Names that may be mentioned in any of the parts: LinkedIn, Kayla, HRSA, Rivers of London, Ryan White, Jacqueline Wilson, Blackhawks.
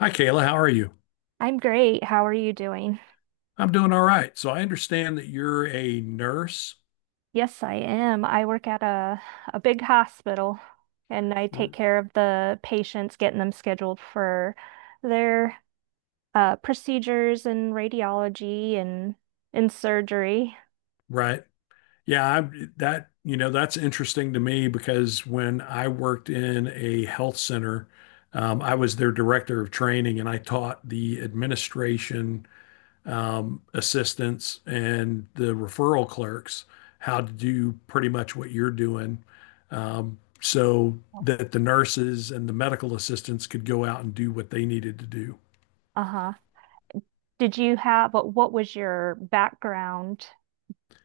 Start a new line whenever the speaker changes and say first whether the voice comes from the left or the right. left: Hi, Kayla. How are you?
right: I'm great. How are you doing?
left: I'm doing all right. So I understand that you're a nurse,
right: Yes, I am. I work at a big hospital and I take
left: r-
right: care of the patients, getting them scheduled for their procedures and radiology and surgery.
left: right? Yeah, I, that, you know, that's interesting to me because when I worked in a health center, I was their director of training and I taught the administration, assistants and the referral clerks how to do pretty much what you're doing. So
right: Oh.
left: that the nurses and the medical assistants could go out and do what they needed to do.
right: Uh-huh. Did you have what was your background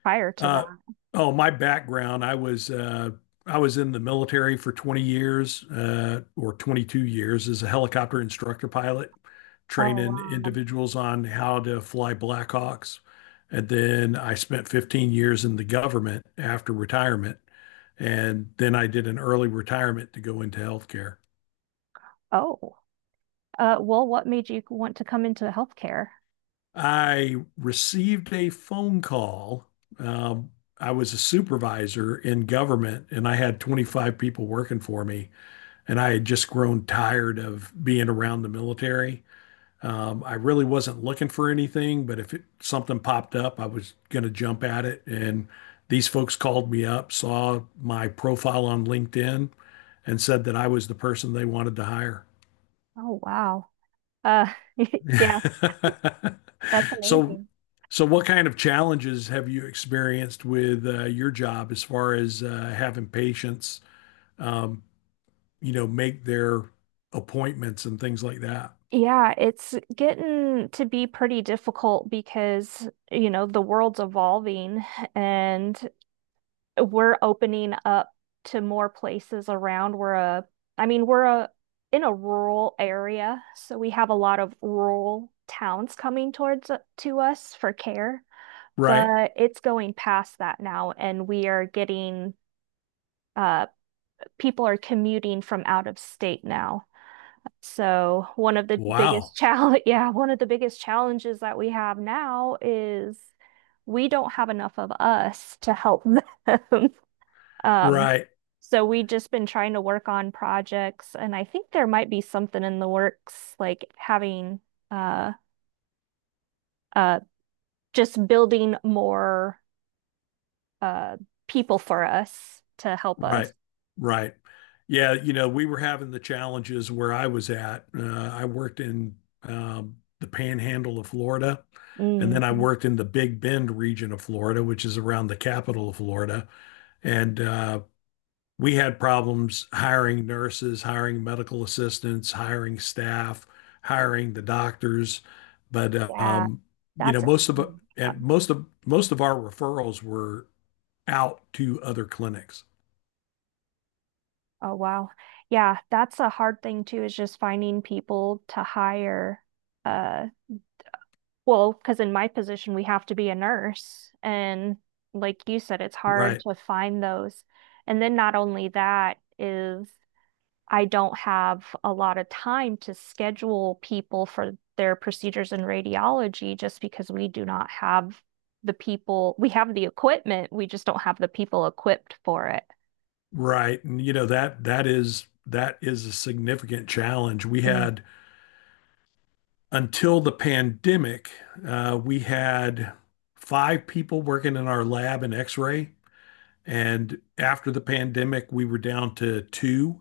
right: prior to
left: Uh,
right: that?
left: oh, my background, I was in the military for 20 years or 22 years as a helicopter instructor pilot,
right: Oh,
left: training
right: wow.
left: individuals on how to fly Blackhawks. And then I spent 15 years in the government after retirement. And then I did an early retirement to go into healthcare.
right: Oh. Well, what made you want to come into healthcare?
left: I received a phone call. Um, I was a supervisor in government and I had 25 people working for me. And I had just grown tired of being around the military. I really wasn't looking for anything, but if it, something popped up, I was going to jump at it. And these folks called me up, saw my profile on LinkedIn, and said that I was the person they wanted to hire.
right: Oh, wow. Uh, yeah, that's
left: So,
right: amazing.
left: so what kind of challenges have you experienced with your job as far as having patients, um, make their appointments and things like that?
right: Yeah, it's getting to be pretty difficult because, you know, the world's evolving and we're opening up to more places around. I mean, we're a in a rural area, so we have a lot of rural towns coming towards to us for care,
left: Right.
right: but it's going past that now, and we are getting uh people are commuting from out of state now. So one of the
left: Wow.
right: biggest challenge, yeah, one of the biggest challenges that we have now is we don't have enough of us to help them. Um,
left: Right.
right: so we've just been trying to work on projects, and I think there might be something in the works, like having uh uh just building more uh people for us to help
left: Right.
right: us.
left: Right. Yeah. You know, we were having the challenges where I was at. I worked in the panhandle of Florida, and then I
right: Mhm.
left: worked in the Big Bend region of Florida, which is around the capital of Florida. And we had problems hiring nurses, hiring medical assistants, hiring staff, hiring the doctors. But,
right: Yeah,
left: you know,
right: that's a
left: most of,
right: fun
left: and
right: one.
left: most of our referrals were out to other clinics.
right: Oh, wow. Yeah, that's a hard thing too, is just finding people to hire. Uh, well, because in my position, we have to be a nurse. And like you said, it's hard
left: Right.
right: to find those. And then not only that is I don't have a lot of time to schedule people for their procedures in radiology just because we do not have the people. We have the equipment, we just don't have the people equipped for it.
left: Right. And you know that that is a significant challenge. We
right: Mm.
left: had until the pandemic, we had five people working in our lab in X-ray, and after the pandemic, we were down to two.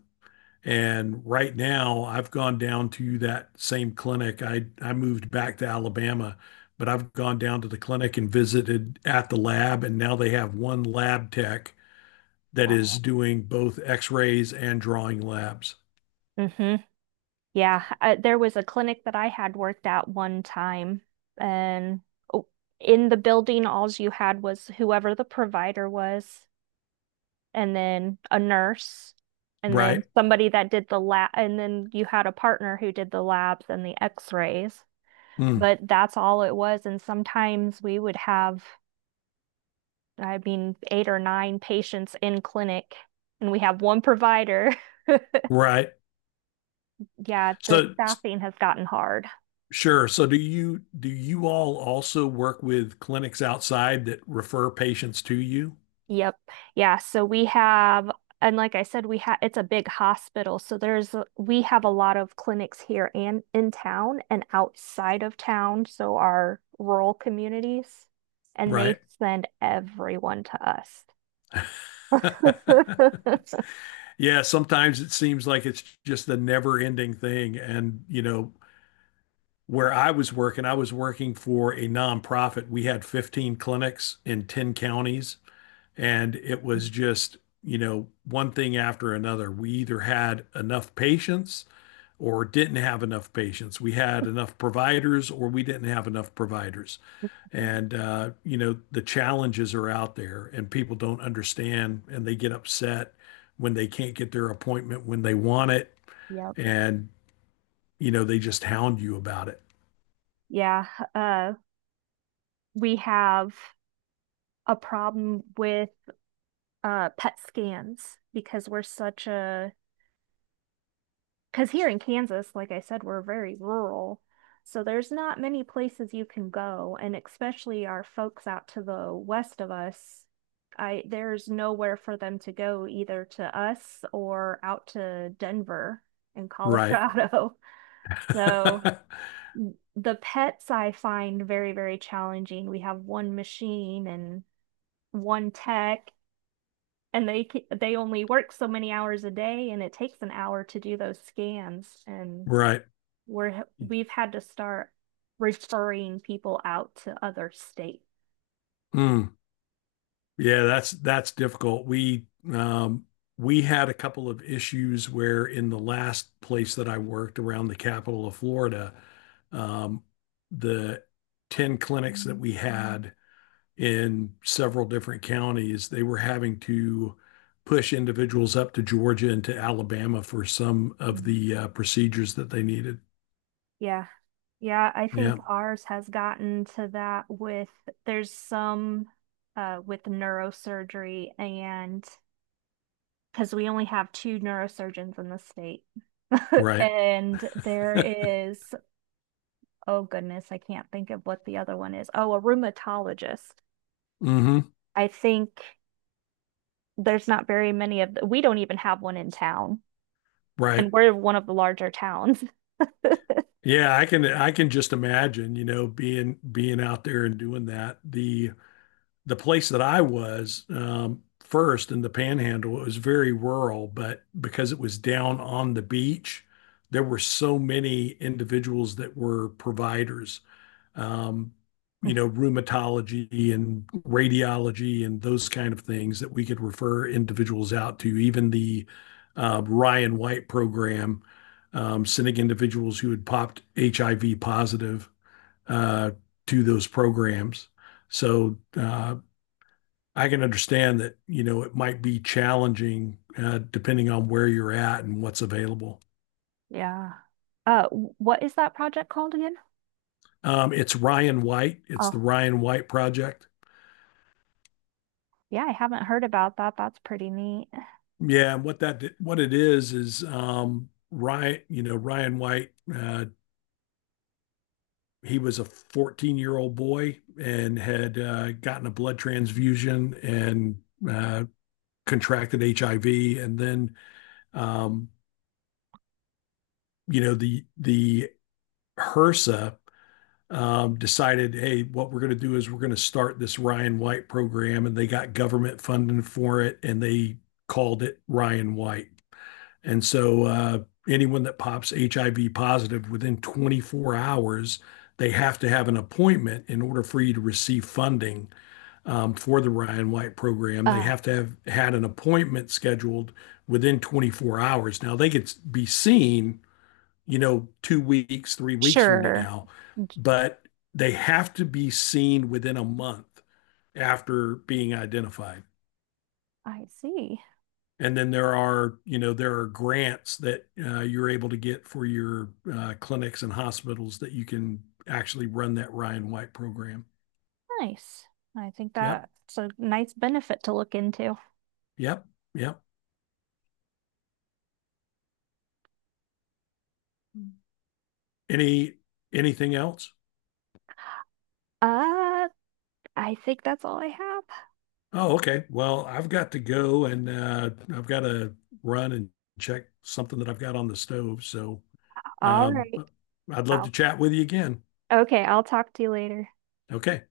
left: And right now, I've gone down to that same clinic. I moved back to Alabama, but I've gone down to the clinic and visited at the lab, and now they have one lab tech that is
right: Oh,
left: doing both x-rays and drawing labs.
right: wow. Mhm. Yeah, there was a clinic that I had worked at one time, and oh, in the building, all you had was whoever the provider was, and then a nurse, and then
left: Right.
right: somebody that did the lab, and then you had a partner who did the labs and the x-rays.
left: Mm,
right: But that's all it was. And sometimes we would have, I mean, eight or nine patients in clinic, and we have one provider.
left: right.
right: Yeah, the
left: So
right: staffing has gotten hard.
left: sure, so do you all also work with clinics outside that refer patients to you?
right: Yep. Yeah. And like I said, we have, it's a big hospital. So we have a lot of clinics here and in town and outside of town. So our rural communities, and they
left: Right.
right: send everyone to us.
left: Yeah, sometimes it seems like it's just the never ending thing. And you know, where I was working, I was working for a nonprofit, we had 15 clinics in 10 counties. And it was just, you know, one thing after another. We either had enough patients or didn't have enough patients. We had enough providers or we didn't have enough providers. And, you know, the challenges are out there and people don't understand and they get upset when they can't get their appointment when they want it.
right: Yep.
left: And, you know, they just hound you about it.
right: Yeah. Uh, we have a problem with PET scans because we're such a Because here in Kansas, like I said, we're very rural. So there's not many places you can go, and especially our folks out to the west of us, I there's nowhere for them to go either to us or out to Denver and
left: Right.
right: Colorado. So the pets I find very, very challenging. We have one machine and one tech, and they only work so many hours a day, and it takes an hour to do those scans and
left: Right.
right: we're we've had to start referring people out to other states.
left: Mm. Yeah, that's difficult. We um we had a couple of issues where in the last place that I worked around the capital of Florida, um the 10 clinics that we had in several different counties, they were having to push individuals up to Georgia and to Alabama for some of
right: Mm.
left: the procedures that they needed.
right: Yeah. Yeah, I think
left: Yeah,
right: ours has gotten to that with there's some with neurosurgery and because we only have two neurosurgeons in the state.
left: right.
right: And there is, oh goodness, I can't think of what the other one is. Oh, a rheumatologist.
left: Hmm.
right: I think there's not very many of the, we don't even have one in town.
left: Right.
right: And we're one of the larger towns.
left: Yeah, I can just imagine, you know, being out there and doing that. The place that I was first in the Panhandle, it was very rural, but because it was down on the beach, there were so many individuals that were providers, um, you
right: Mhm.
left: know, rheumatology and radiology and those kind of things that we could refer individuals out to. Even the Ryan White program, sending individuals who had popped HIV positive uh, to those programs. So I can understand that, you know, it might be challenging depending on where you're at and what's available.
right: Yeah. What is that project called again?
left: It's Ryan White, it's the
right: Oh,
left: Ryan White Project.
right: yeah, I haven't heard about that. That's pretty neat.
left: Yeah, and what it is is Ryan, you know, Ryan White. He was a 14-year-old boy and had gotten a blood transfusion and uh, contracted HIV, and then um, you know, the HRSA decided, hey, what we're going to do is we're going to start this Ryan White program, and they got government funding for it, and they called it Ryan White. And so anyone that pops HIV positive within 24 hours, they have to have an appointment in order for you to receive funding for the Ryan White program. They
right: Uh,
left: have to have had an appointment scheduled within 24 hours. Now they could be seen, you know, 2 weeks, 3 weeks from
right: sure.
left: now, but they have to be seen within a month after being identified.
right: I see.
left: And then there are, you know, there are grants that you're able to get for your clinics and hospitals that you can actually run that Ryan White program.
right: Nice. I think
left: Yep,
right: that's a nice benefit to look into.
left: yep, yep. Any anything else?
right: Uh, I think that's all I have.
left: Oh, okay. Well, I've got to go and I've got to run and check something that I've got on the stove. So
right: All
left: um,
right: right.
left: I'd love to
right: Wow.
left: chat with you again.
right: Okay, I'll talk to you later.
left: Okay.